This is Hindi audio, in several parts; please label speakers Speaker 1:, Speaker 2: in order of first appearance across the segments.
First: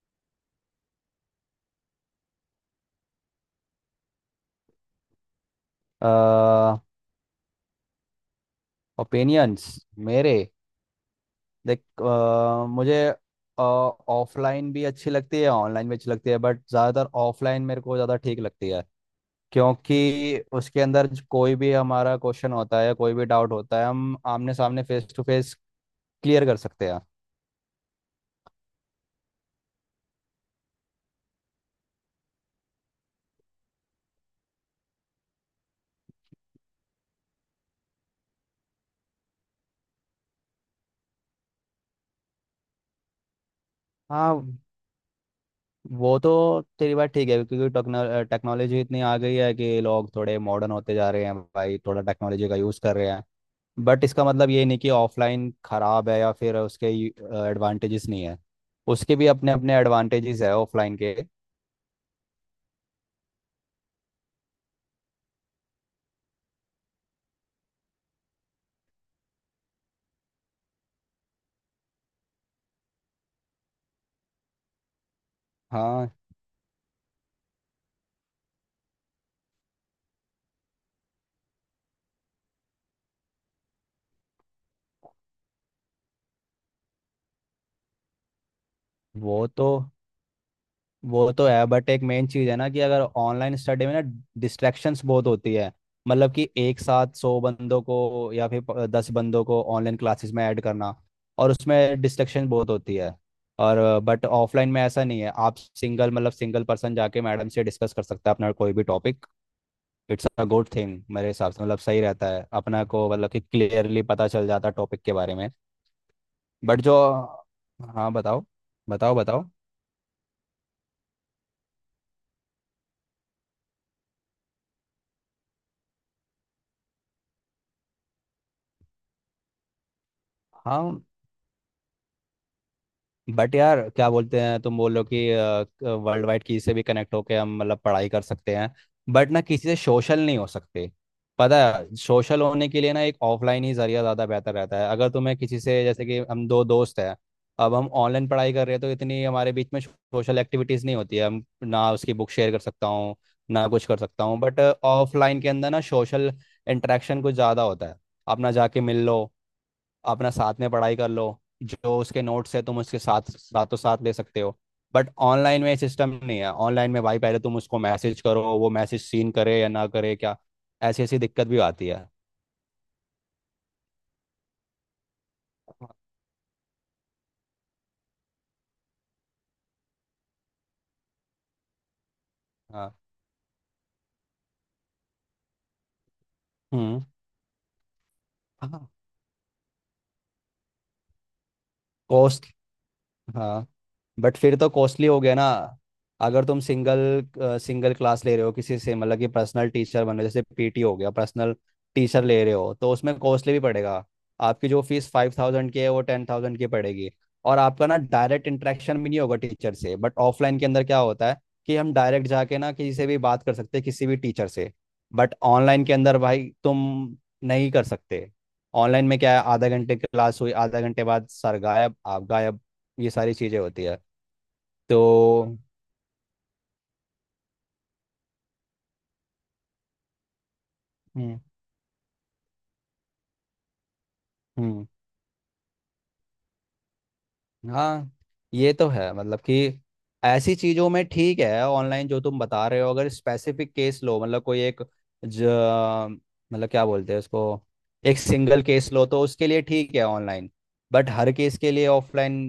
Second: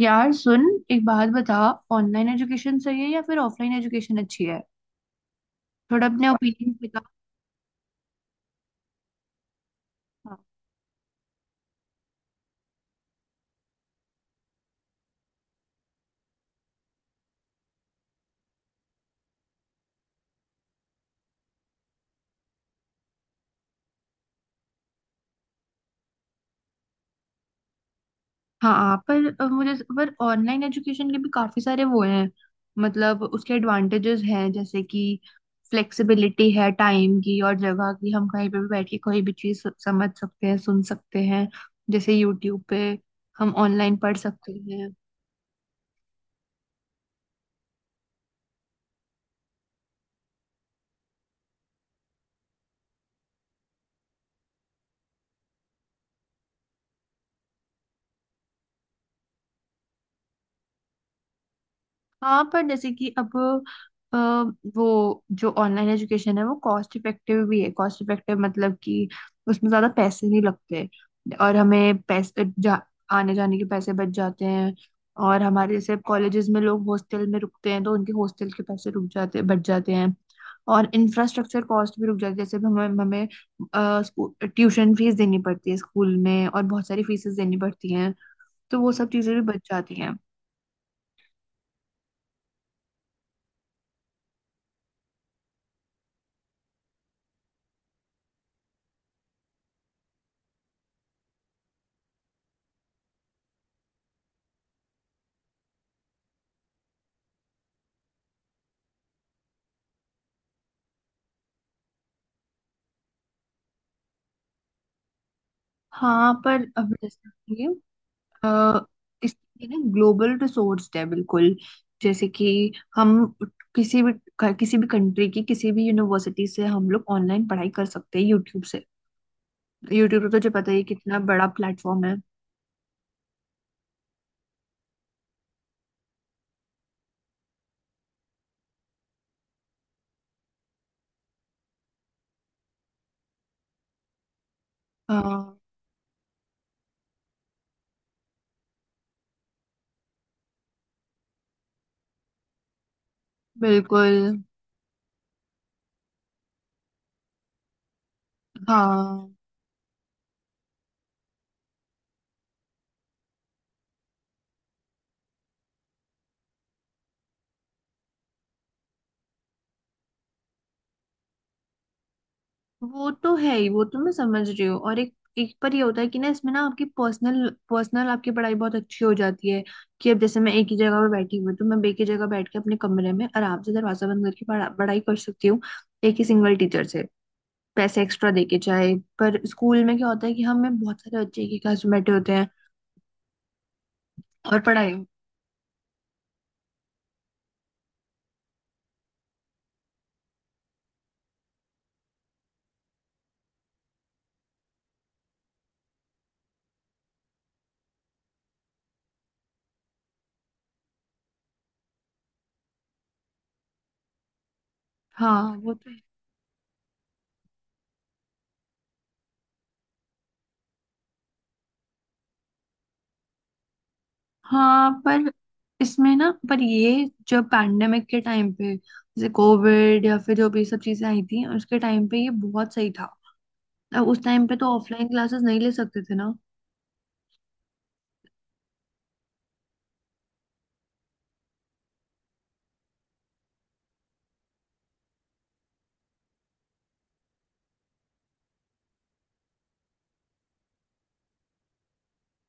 Speaker 1: यार सुन, एक बात बता। ऑनलाइन एजुकेशन सही है या फिर ऑफलाइन एजुकेशन अच्छी है? थोड़ा अपने ओपिनियन बता।
Speaker 2: ओपिनियंस? मेरे? देख, मुझे ऑफलाइन भी अच्छी लगती है, ऑनलाइन भी अच्छी लगती है, बट ज़्यादातर ऑफलाइन मेरे को ज़्यादा ठीक लगती है। क्योंकि उसके अंदर कोई भी हमारा क्वेश्चन होता है, कोई भी डाउट होता है, हम आमने सामने फेस टू फेस क्लियर कर सकते हैं।
Speaker 1: हाँ हाँ, पर मुझे पर ऑनलाइन एजुकेशन के भी काफी सारे वो हैं। मतलब उसके एडवांटेजेस हैं, जैसे कि फ्लेक्सिबिलिटी है टाइम की और जगह की। हम कहीं पे भी बैठ के कोई भी चीज समझ सकते हैं, सुन सकते हैं। जैसे यूट्यूब पे हम ऑनलाइन पढ़ सकते
Speaker 2: हाँ,
Speaker 1: हैं।
Speaker 2: वो तो तेरी बात ठीक है, क्योंकि टेक्नोलॉजी इतनी आ गई है कि लोग थोड़े मॉडर्न होते जा रहे हैं, भाई थोड़ा टेक्नोलॉजी का यूज़ कर रहे हैं। बट इसका मतलब ये नहीं कि ऑफलाइन खराब है या फिर उसके एडवांटेजेस नहीं है, उसके भी अपने अपने एडवांटेजेस है ऑफलाइन के।
Speaker 1: हाँ, पर जैसे कि अब अ, वो जो ऑनलाइन एजुकेशन है, वो कॉस्ट इफेक्टिव भी है। कॉस्ट इफेक्टिव मतलब कि उसमें ज्यादा पैसे नहीं लगते, और हमें पैसे आने जाने के पैसे बच जाते हैं। और हमारे जैसे
Speaker 2: हाँ।
Speaker 1: कॉलेजेस में लोग हॉस्टल में रुकते हैं, तो उनके हॉस्टल के पैसे रुक जाते, बच जाते हैं। और इंफ्रास्ट्रक्चर कॉस्ट भी रुक जाती है। जैसे अब हमें हमें ट्यूशन फीस देनी पड़ती है स्कूल में, और बहुत सारी फीसेस देनी पड़ती हैं। तो वो सब चीजें भी
Speaker 2: वो
Speaker 1: बच
Speaker 2: तो
Speaker 1: जाती हैं।
Speaker 2: वो तो है, बट एक मेन चीज़ है ना कि अगर ऑनलाइन स्टडी में ना डिस्ट्रैक्शंस बहुत होती है, मतलब कि एक साथ 100 बंदों को या फिर 10 बंदों को ऑनलाइन क्लासेस में ऐड करना, और उसमें डिस्ट्रैक्शन बहुत होती है। और बट ऑफलाइन में ऐसा नहीं है, आप सिंगल मतलब सिंगल पर्सन जाके मैडम से डिस्कस कर सकता है अपना कोई भी topic. It's a good thing मेरे हिसाब से, मतलब सही रहता है अपना को, मतलब कि क्लियरली पता चल जाता है टॉपिक के बारे में।
Speaker 1: हाँ, पर
Speaker 2: बट
Speaker 1: अब
Speaker 2: जो।
Speaker 1: जैसे ये
Speaker 2: हाँ, बताओ।
Speaker 1: अ,
Speaker 2: बताओ बताओ।
Speaker 1: इसके लिए ना ग्लोबल रिसोर्स है बिल्कुल। जैसे कि हम किसी भी किसी भी कंट्री की किसी भी यूनिवर्सिटी से हम लोग ऑनलाइन पढ़ाई कर सकते हैं, यूट्यूब से। यूट्यूब तो तुझे पता ही है
Speaker 2: हाँ,
Speaker 1: कितना बड़ा प्लेटफॉर्म है।
Speaker 2: बट यार क्या बोलते हैं, तुम बोल रहे हो कि वर्ल्ड वाइड किसी से भी कनेक्ट होके हम मतलब पढ़ाई कर सकते हैं, बट ना किसी से सोशल नहीं हो सकते। पता है, सोशल होने के लिए ना एक ऑफलाइन ही जरिया ज़्यादा बेहतर रहता है, अगर
Speaker 1: अ,
Speaker 2: तुम्हें किसी से जैसे कि हम दो दोस्त हैं, अब हम ऑनलाइन पढ़ाई कर रहे हैं, तो इतनी हमारे बीच में सोशल एक्टिविटीज़ नहीं होती है, हम ना उसकी बुक शेयर कर सकता हूँ, ना कुछ कर
Speaker 1: बिल्कुल।
Speaker 2: सकता हूँ। बट ऑफलाइन के अंदर ना सोशल इंटरेक्शन कुछ ज़्यादा होता है, अपना जाके मिल लो,
Speaker 1: हाँ,
Speaker 2: अपना साथ में पढ़ाई कर लो, जो उसके नोट्स है तुम उसके साथ साथों साथ ले सकते हो। बट ऑनलाइन में सिस्टम नहीं है, ऑनलाइन में भाई पहले तुम उसको मैसेज करो, वो मैसेज सीन करे या ना करे क्या, ऐसी ऐसी दिक्कत भी आती है।
Speaker 1: वो तो है ही, वो तो मैं समझ रही हूँ। और एक एक पर ये होता है कि ना, इसमें ना आपकी पर्सनल पर्सनल आपकी पढ़ाई बहुत अच्छी हो जाती है। कि अब जैसे मैं एक ही जगह पर बैठी हुई हूँ, तो मैं एक ही जगह बैठ के अपने
Speaker 2: हाँ।
Speaker 1: कमरे में आराम से दरवाजा बंद करके पढ़ाई कर सकती हूँ। एक ही सिंगल टीचर
Speaker 2: हम्म।
Speaker 1: से, पैसे एक्स्ट्रा दे के
Speaker 2: हाँ।
Speaker 1: चाहे। पर स्कूल में क्या होता है कि हमें बहुत सारे बच्चे एक ही क्लास में बैठे होते
Speaker 2: कॉस्ट।
Speaker 1: हैं,
Speaker 2: हाँ। बट फिर
Speaker 1: और
Speaker 2: तो
Speaker 1: पढ़ाई।
Speaker 2: कॉस्टली हो गया ना। अगर तुम सिंगल सिंगल क्लास ले रहे हो किसी से, मतलब कि पर्सनल टीचर बन रहे हो, जैसे पीटी हो गया, पर्सनल टीचर ले रहे हो, तो उसमें कॉस्टली भी पड़ेगा, आपकी जो फीस 5,000 की है वो 10,000 की पड़ेगी, और आपका ना डायरेक्ट इंटरेक्शन भी नहीं होगा टीचर से। बट ऑफलाइन के अंदर क्या होता है कि हम डायरेक्ट जाके ना किसी से भी बात कर सकते हैं किसी भी टीचर से, बट
Speaker 1: हाँ वो
Speaker 2: ऑनलाइन
Speaker 1: तो।
Speaker 2: के अंदर भाई तुम नहीं कर सकते। ऑनलाइन में क्या है, आधा घंटे क्लास हुई, आधा घंटे बाद सर गायब आप गायब, ये सारी चीज़ें होती है।
Speaker 1: हाँ,
Speaker 2: तो।
Speaker 1: पर इसमें ना, पर ये जब पैंडेमिक के टाइम पे जैसे कोविड या फिर जो भी सब चीजें आई
Speaker 2: हम्म।
Speaker 1: थी, उसके टाइम पे ये बहुत सही था। अब उस टाइम पे तो
Speaker 2: हम्म।
Speaker 1: ऑफलाइन क्लासेस नहीं ले सकते थे ना।
Speaker 2: हाँ, ये तो है, मतलब कि ऐसी चीजों में ठीक है ऑनलाइन, जो तुम बता रहे हो, अगर स्पेसिफिक केस लो, मतलब कोई एक, ज मतलब क्या बोलते हैं उसको, एक सिंगल केस लो, तो उसके लिए ठीक है ऑनलाइन, बट हर केस के लिए ऑफलाइन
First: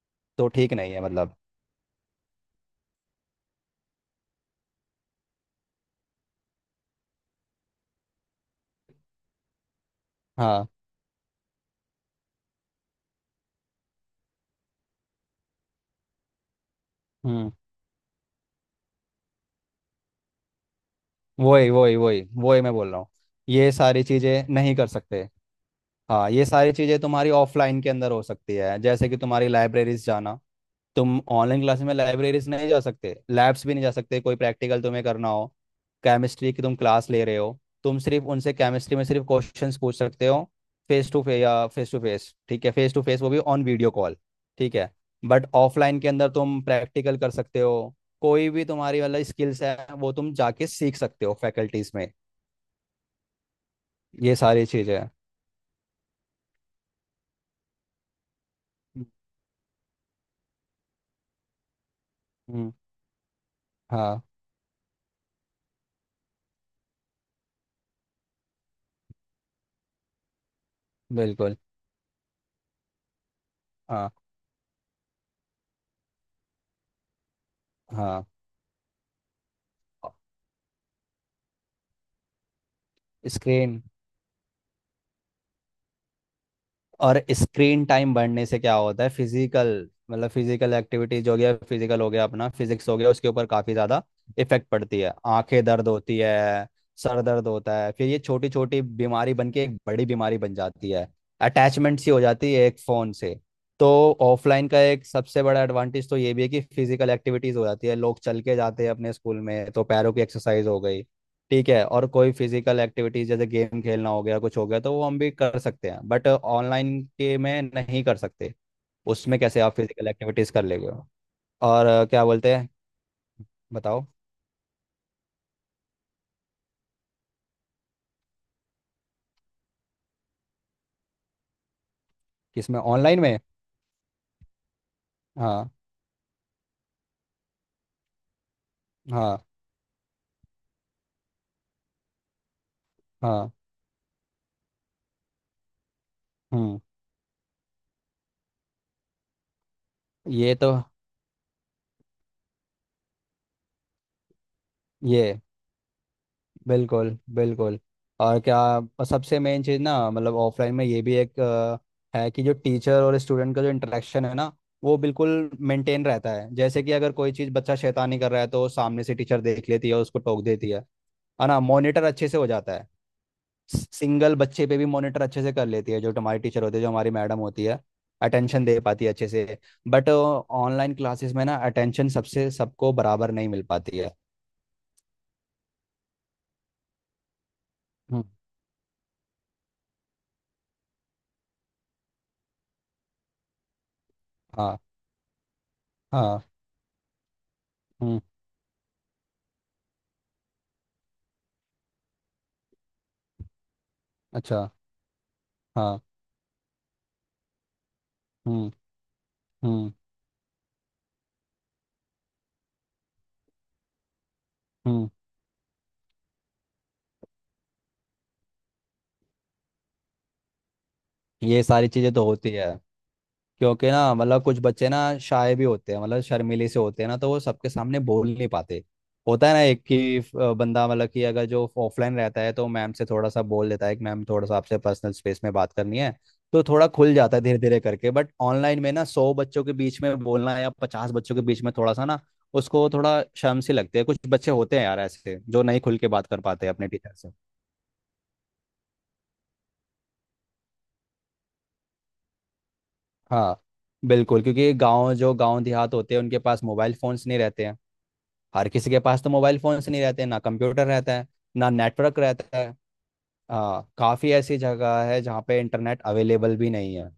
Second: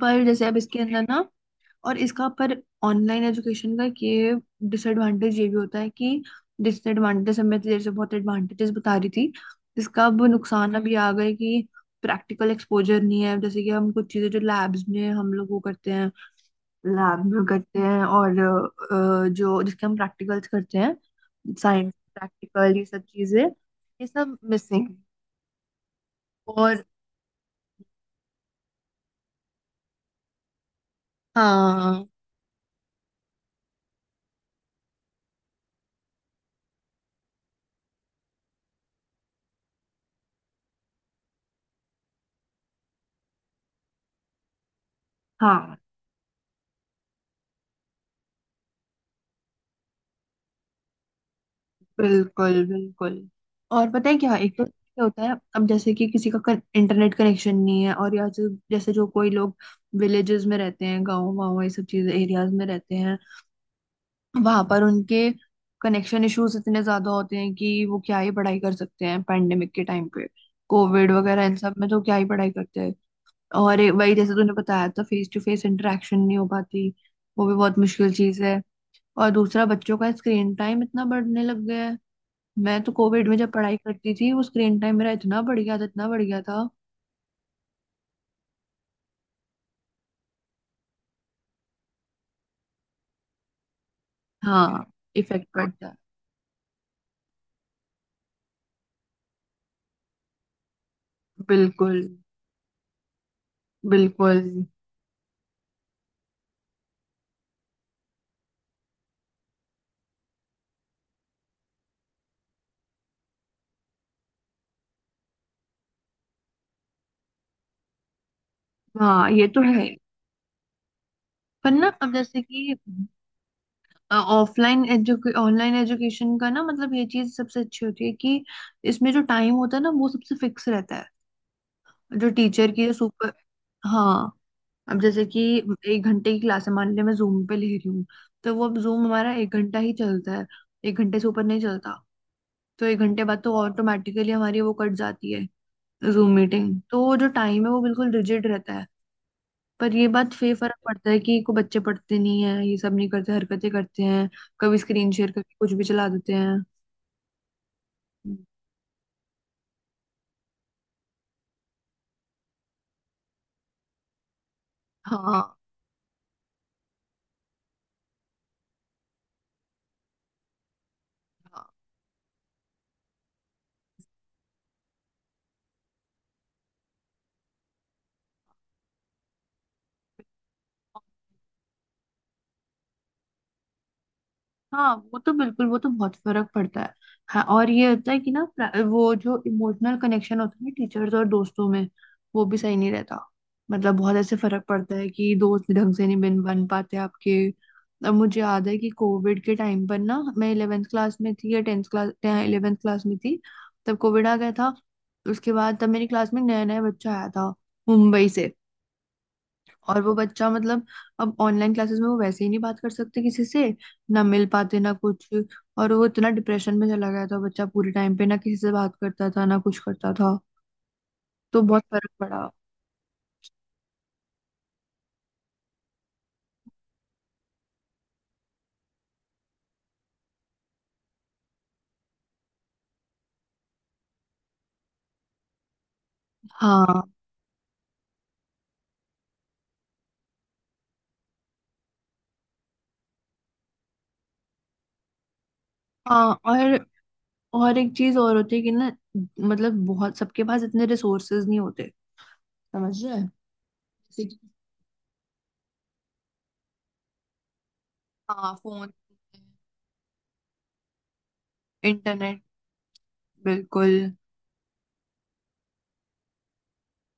Speaker 1: पर जैसे
Speaker 2: तो
Speaker 1: अब
Speaker 2: ठीक
Speaker 1: इसके
Speaker 2: नहीं है,
Speaker 1: अंदर ना,
Speaker 2: मतलब।
Speaker 1: और इसका पर ऑनलाइन एजुकेशन का ये डिसएडवांटेज ये भी होता है कि डिसएडवांटेज, हमें तो जैसे बहुत एडवांटेजेस बता रही थी, इसका अब
Speaker 2: हाँ।
Speaker 1: नुकसान अभी आ गए कि प्रैक्टिकल एक्सपोजर नहीं है। जैसे कि हम कुछ चीजें जो लैब्स में हम लोग वो करते हैं, लैब में
Speaker 2: हम्म।
Speaker 1: करते हैं। और जो जिसके हम प्रैक्टिकल्स करते हैं,
Speaker 2: वही
Speaker 1: साइंस
Speaker 2: वही वही वही मैं
Speaker 1: प्रैक्टिकल, ये
Speaker 2: बोल रहा
Speaker 1: सब
Speaker 2: हूँ,
Speaker 1: चीजें
Speaker 2: ये सारी
Speaker 1: ये सब
Speaker 2: चीजें नहीं कर
Speaker 1: मिसिंग।
Speaker 2: सकते। हाँ, ये सारी
Speaker 1: और
Speaker 2: चीजें तुम्हारी ऑफलाइन के अंदर हो सकती है, जैसे कि तुम्हारी लाइब्रेरीज जाना, तुम ऑनलाइन क्लास में
Speaker 1: हाँ।
Speaker 2: लाइब्रेरीज नहीं जा सकते, लैब्स भी नहीं जा सकते, कोई प्रैक्टिकल तुम्हें करना हो, केमिस्ट्री की तुम क्लास ले रहे हो, तुम सिर्फ उनसे केमिस्ट्री में सिर्फ क्वेश्चंस पूछ सकते हो फेस टू फेस, या फेस टू फेस ठीक है, फेस टू फेस वो भी ऑन वीडियो कॉल ठीक है। बट
Speaker 1: हाँ।
Speaker 2: ऑफलाइन के अंदर तुम प्रैक्टिकल कर सकते हो, कोई भी तुम्हारी वाला स्किल्स है वो तुम जाके सीख सकते हो फैकल्टीज में,
Speaker 1: बिल्कुल बिल्कुल। और पता है
Speaker 2: ये
Speaker 1: क्या, एक तो
Speaker 2: सारी चीज़ें
Speaker 1: क्या
Speaker 2: हैं।
Speaker 1: होता है, अब जैसे कि किसी का इंटरनेट कनेक्शन नहीं है। और या जो जैसे जो कोई लोग विलेजेस में रहते हैं, गाँव वाँव, ये सब चीजें एरियाज में
Speaker 2: हम्म।
Speaker 1: रहते हैं।
Speaker 2: हाँ,
Speaker 1: वहां पर उनके कनेक्शन इश्यूज इतने ज्यादा होते हैं कि वो क्या ही पढ़ाई कर सकते हैं। पैंडेमिक के टाइम पे कोविड वगैरह इन
Speaker 2: बिल्कुल।
Speaker 1: सब में तो क्या ही पढ़ाई करते हैं। और
Speaker 2: हाँ।
Speaker 1: वही, जैसे तूने बताया था, फेस टू फेस इंटरेक्शन नहीं हो पाती। वो भी बहुत मुश्किल
Speaker 2: हाँ।
Speaker 1: चीज है। और दूसरा, बच्चों का स्क्रीन टाइम इतना बढ़ने लग गया है। मैं तो कोविड में जब पढ़ाई
Speaker 2: स्क्रीन।
Speaker 1: करती थी, वो स्क्रीन टाइम मेरा इतना बढ़ गया था, इतना बढ़ गया था।
Speaker 2: और स्क्रीन टाइम बढ़ने से क्या होता है, फिजिकल मतलब फिजिकल एक्टिविटीज हो गया, फिजिकल हो गया, अपना फिजिक्स हो गया, उसके ऊपर काफी ज्यादा इफेक्ट
Speaker 1: हाँ,
Speaker 2: पड़ती है,
Speaker 1: इफेक्ट
Speaker 2: आंखें
Speaker 1: पड़ता
Speaker 2: दर्द
Speaker 1: है।
Speaker 2: होती है, सर दर्द होता है, फिर ये छोटी छोटी बीमारी बन के एक बड़ी बीमारी बन जाती है, अटैचमेंट
Speaker 1: बिल्कुल
Speaker 2: सी हो जाती है एक फोन से। तो
Speaker 1: बिल्कुल।
Speaker 2: ऑफलाइन का एक सबसे बड़ा एडवांटेज तो ये भी है कि फिजिकल एक्टिविटीज हो जाती है, लोग चल के जाते हैं अपने स्कूल में, तो पैरों की एक्सरसाइज हो गई, ठीक है, और कोई फिजिकल एक्टिविटीज जैसे गेम खेलना हो गया कुछ हो गया, तो वो हम भी कर सकते हैं, बट ऑनलाइन के में नहीं कर सकते,
Speaker 1: हाँ
Speaker 2: उसमें
Speaker 1: ये
Speaker 2: कैसे
Speaker 1: तो
Speaker 2: आप
Speaker 1: है।
Speaker 2: फिजिकल एक्टिविटीज कर लेंगे।
Speaker 1: पर
Speaker 2: और
Speaker 1: ना अब
Speaker 2: क्या
Speaker 1: जैसे
Speaker 2: बोलते हैं,
Speaker 1: कि
Speaker 2: बताओ।
Speaker 1: ऑफलाइन एजुके ऑनलाइन एजुकेशन का ना मतलब ये चीज सबसे अच्छी होती है कि इसमें जो टाइम होता है ना, वो सबसे फिक्स रहता है। जो टीचर
Speaker 2: किसमें,
Speaker 1: की जो
Speaker 2: ऑनलाइन
Speaker 1: सुपर।
Speaker 2: में?
Speaker 1: हाँ। अब जैसे कि
Speaker 2: हाँ।
Speaker 1: एक घंटे की क्लास है, मान लिया मैं जूम पे ले रही हूँ, तो वो अब जूम हमारा
Speaker 2: हाँ।
Speaker 1: एक घंटा ही चलता है। एक घंटे से ऊपर नहीं चलता। तो एक घंटे बाद
Speaker 2: हाँ।
Speaker 1: तो ऑटोमेटिकली हमारी वो कट जाती है, जूम
Speaker 2: हम्म।
Speaker 1: मीटिंग। तो वो जो टाइम है, वो बिल्कुल रिजिड रहता है। पर ये बात फे
Speaker 2: ये तो।
Speaker 1: फर्क पड़ता है कि को बच्चे पढ़ते नहीं है, ये सब नहीं करते, हरकतें करते हैं। कभी स्क्रीन शेयर
Speaker 2: ये।
Speaker 1: करके कुछ भी चला देते हैं।
Speaker 2: बिल्कुल बिल्कुल। और क्या, और सबसे मेन चीज़ ना, मतलब ऑफलाइन में ये भी एक है, कि जो टीचर और स्टूडेंट का जो इंटरेक्शन है ना, वो
Speaker 1: हाँ
Speaker 2: बिल्कुल मेंटेन रहता है, जैसे कि अगर कोई चीज़ बच्चा शैतानी कर रहा है तो सामने से टीचर देख लेती है और उसको टोक देती है ना,
Speaker 1: हाँ।
Speaker 2: मॉनिटर अच्छे से हो जाता है, सिंगल बच्चे पे भी मॉनिटर अच्छे से कर लेती है, जो हमारी टीचर होती है, जो हमारी मैडम होती है, अटेंशन दे पाती है अच्छे से। बट ऑनलाइन क्लासेस में ना अटेंशन सबसे सबको बराबर नहीं मिल पाती है।
Speaker 1: हाँ वो तो बिल्कुल, वो तो बहुत फर्क पड़ता है। हाँ, और ये होता है
Speaker 2: हम्म।
Speaker 1: कि ना वो जो इमोशनल कनेक्शन होता है ना टीचर्स और दोस्तों में, वो भी सही नहीं रहता। मतलब बहुत ऐसे फर्क
Speaker 2: हाँ।
Speaker 1: पड़ता है कि दोस्त ढंग से नहीं बन
Speaker 2: हाँ।
Speaker 1: बन पाते आपके। अब
Speaker 2: हम्म।
Speaker 1: मुझे याद है कि कोविड के टाइम पर ना मैं इलेवेंथ क्लास में थी, या टेंथ क्लास इलेवेंथ क्लास में थी। तब कोविड आ गया
Speaker 2: अच्छा।
Speaker 1: था। उसके बाद तब
Speaker 2: हाँ।
Speaker 1: मेरी क्लास में नया नया बच्चा आया था, मुंबई से।
Speaker 2: हम्म। हम्म।
Speaker 1: और वो बच्चा, मतलब अब ऑनलाइन क्लासेस में वो वैसे ही नहीं बात कर सकते किसी से। ना मिल पाते ना
Speaker 2: हम्म।
Speaker 1: कुछ। और वो इतना डिप्रेशन में चला गया था बच्चा, पूरे टाइम पे ना किसी से बात करता था ना कुछ करता था। तो
Speaker 2: ये
Speaker 1: बहुत
Speaker 2: सारी
Speaker 1: फर्क
Speaker 2: चीजें तो
Speaker 1: पड़ा।
Speaker 2: होती है, क्योंकि ना मतलब कुछ बच्चे ना शाय भी होते हैं, मतलब शर्मीले से होते हैं ना, तो वो सबके सामने बोल नहीं पाते, होता है ना एक कि बंदा मतलब कि अगर जो ऑफलाइन रहता है तो मैम से थोड़ा सा बोल देता है कि मैम थोड़ा सा आपसे पर्सनल स्पेस में बात करनी है, तो थोड़ा
Speaker 1: हाँ
Speaker 2: खुल जाता है धीरे धीरे करके। बट ऑनलाइन में ना 100 बच्चों के बीच में बोलना या 50 बच्चों के बीच में थोड़ा सा ना, उसको थोड़ा शर्म सी लगती है, कुछ बच्चे होते हैं यार ऐसे जो नहीं खुल के
Speaker 1: हाँ।
Speaker 2: बात कर पाते अपने टीचर।
Speaker 1: और एक चीज और होती है कि ना, मतलब बहुत, सबके पास इतने रिसोर्सेज नहीं होते। समझ रहे हैं?
Speaker 2: हाँ,
Speaker 1: जैसे कि,
Speaker 2: बिल्कुल, क्योंकि गांव, जो गांव देहात होते हैं, उनके पास मोबाइल फोन्स नहीं रहते हैं,
Speaker 1: हाँ,
Speaker 2: हर किसी
Speaker 1: फोन,
Speaker 2: के पास तो मोबाइल फोन्स नहीं रहते हैं, ना कंप्यूटर रहता है, ना नेटवर्क
Speaker 1: इंटरनेट,
Speaker 2: रहता है। हाँ,
Speaker 1: बिल्कुल।
Speaker 2: काफ़ी ऐसी जगह है जहाँ पे इंटरनेट अवेलेबल भी नहीं है,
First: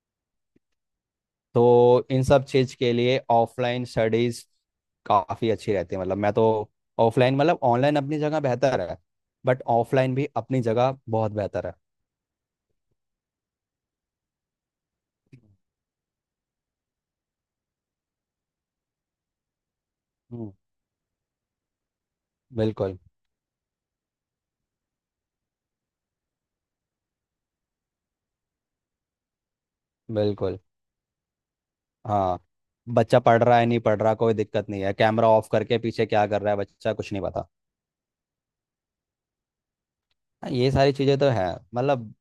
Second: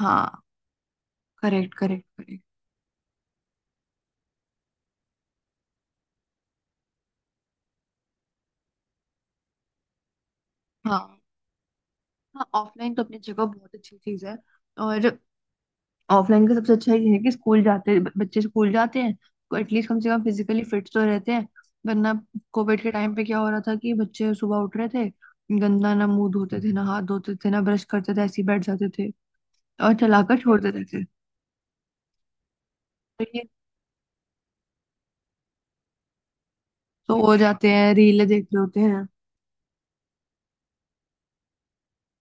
Speaker 1: हाँ करेक्ट करेक्ट
Speaker 2: तो इन
Speaker 1: करेक्ट।
Speaker 2: सब चीज़ के लिए ऑफलाइन स्टडीज़ काफ़ी अच्छी रहती है, मतलब मैं तो, ऑफलाइन मतलब ऑनलाइन अपनी जगह बेहतर है, बट ऑफलाइन भी अपनी जगह
Speaker 1: हाँ।
Speaker 2: बहुत बेहतर है।
Speaker 1: हाँ ऑफलाइन तो अपनी जगह बहुत अच्छी चीज है। और ऑफलाइन का सबसे अच्छा ये है कि स्कूल जाते बच्चे स्कूल जाते हैं, तो एटलीस्ट कम से कम
Speaker 2: हम्म,
Speaker 1: फिजिकली फिट तो रहते हैं। वरना कोविड के
Speaker 2: बिल्कुल
Speaker 1: टाइम पे क्या हो रहा था कि बच्चे सुबह उठ रहे थे, गंदा, ना मुंह धोते थे ना हाथ धोते थे ना ब्रश करते थे, ऐसे ही बैठ जाते थे। और चलाकर
Speaker 2: बिल्कुल।
Speaker 1: छोड़ देते थे।
Speaker 2: हाँ। बच्चा
Speaker 1: तो
Speaker 2: पढ़
Speaker 1: ये
Speaker 2: रहा है नहीं पढ़ रहा कोई दिक्कत नहीं है, कैमरा ऑफ करके पीछे क्या कर रहा है बच्चा कुछ
Speaker 1: सो
Speaker 2: नहीं
Speaker 1: हो
Speaker 2: पता।
Speaker 1: जाते हैं, रीले देख रहे होते हैं।
Speaker 2: हाँ, ये सारी चीज़ें तो है, मतलब,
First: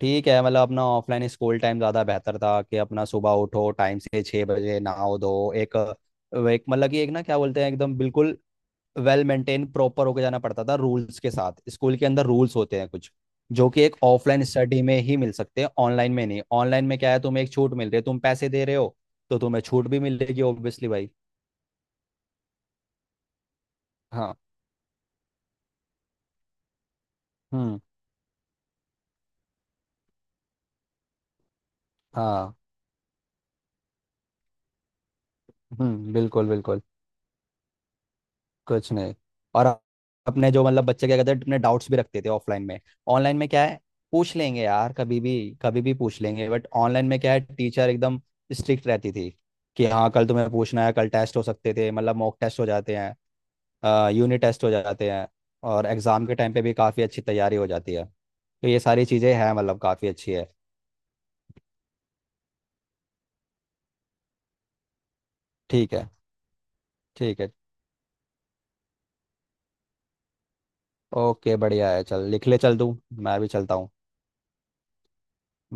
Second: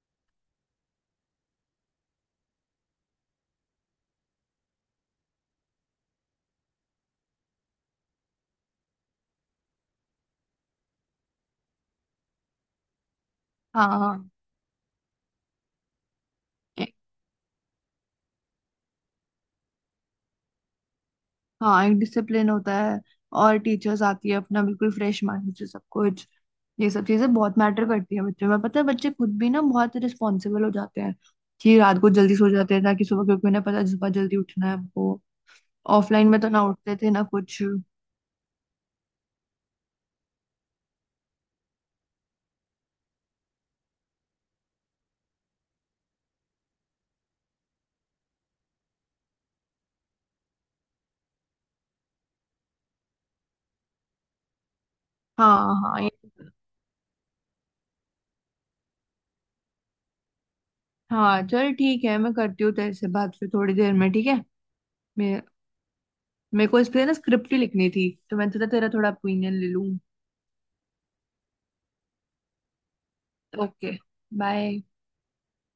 Speaker 2: ठीक है, मतलब अपना ऑफलाइन स्कूल टाइम ज़्यादा बेहतर था, कि अपना सुबह उठो टाइम से 6 बजे नहाओ धो, एक एक मतलब कि एक ना क्या बोलते हैं एकदम बिल्कुल वेल मेंटेन प्रॉपर होके जाना पड़ता था, रूल्स के साथ, स्कूल के अंदर रूल्स होते हैं कुछ, जो कि
Speaker 1: हाँ
Speaker 2: एक
Speaker 1: हाँ।
Speaker 2: ऑफलाइन स्टडी में ही मिल सकते हैं ऑनलाइन में नहीं। ऑनलाइन में क्या है, तुम्हें एक छूट मिल रही है तुम पैसे दे रहे हो, तो तुम्हें छूट भी मिलेगी, ऑब्वियसली भाई।
Speaker 1: हाँ एक डिसिप्लिन होता है। और टीचर्स आती
Speaker 2: हाँ।
Speaker 1: है अपना बिल्कुल फ्रेश माइंड से सब कुछ। ये सब चीजें बहुत
Speaker 2: हम्म।
Speaker 1: मैटर करती है बच्चों में। पता है, बच्चे खुद भी ना बहुत रिस्पॉन्सिबल हो जाते हैं कि रात को जल्दी सो
Speaker 2: हाँ।
Speaker 1: जाते हैं, ताकि सुबह, क्योंकि उन्हें पता है सुबह जल्दी उठना है हमको।
Speaker 2: हम्म।
Speaker 1: ऑफलाइन में
Speaker 2: बिल्कुल
Speaker 1: तो ना
Speaker 2: बिल्कुल।
Speaker 1: उठते थे ना कुछ।
Speaker 2: कुछ नहीं। और अपने जो मतलब बच्चे क्या कहते हैं, अपने डाउट्स भी रखते थे ऑफलाइन में। ऑनलाइन में क्या है, पूछ लेंगे यार, कभी भी कभी भी पूछ लेंगे। बट ऑनलाइन में क्या है, टीचर एकदम स्ट्रिक्ट रहती थी, कि हाँ कल तुम्हें पूछना है, कल टेस्ट हो सकते थे, मतलब मॉक टेस्ट हो जाते हैं, यूनिट टेस्ट हो जाते हैं,
Speaker 1: हाँ
Speaker 2: और
Speaker 1: हाँ ये।
Speaker 2: एग्ज़ाम के टाइम पे भी काफ़ी अच्छी तैयारी हो जाती है, तो ये सारी चीज़ें हैं, मतलब काफ़ी अच्छी है।
Speaker 1: हाँ चल ठीक है, मैं करती हूँ तेरे से बात फिर थोड़ी देर में, ठीक है? मे
Speaker 2: ठीक है।
Speaker 1: मेरे को इस पे ना
Speaker 2: ठीक है,
Speaker 1: स्क्रिप्ट ही लिखनी थी, तो मैं तुझे तेरा थोड़ा ओपिनियन ले लूँ।
Speaker 2: ओके, बढ़िया है, चल लिख ले, चल तू, मैं भी चलता हूँ।
Speaker 1: Okay, bye.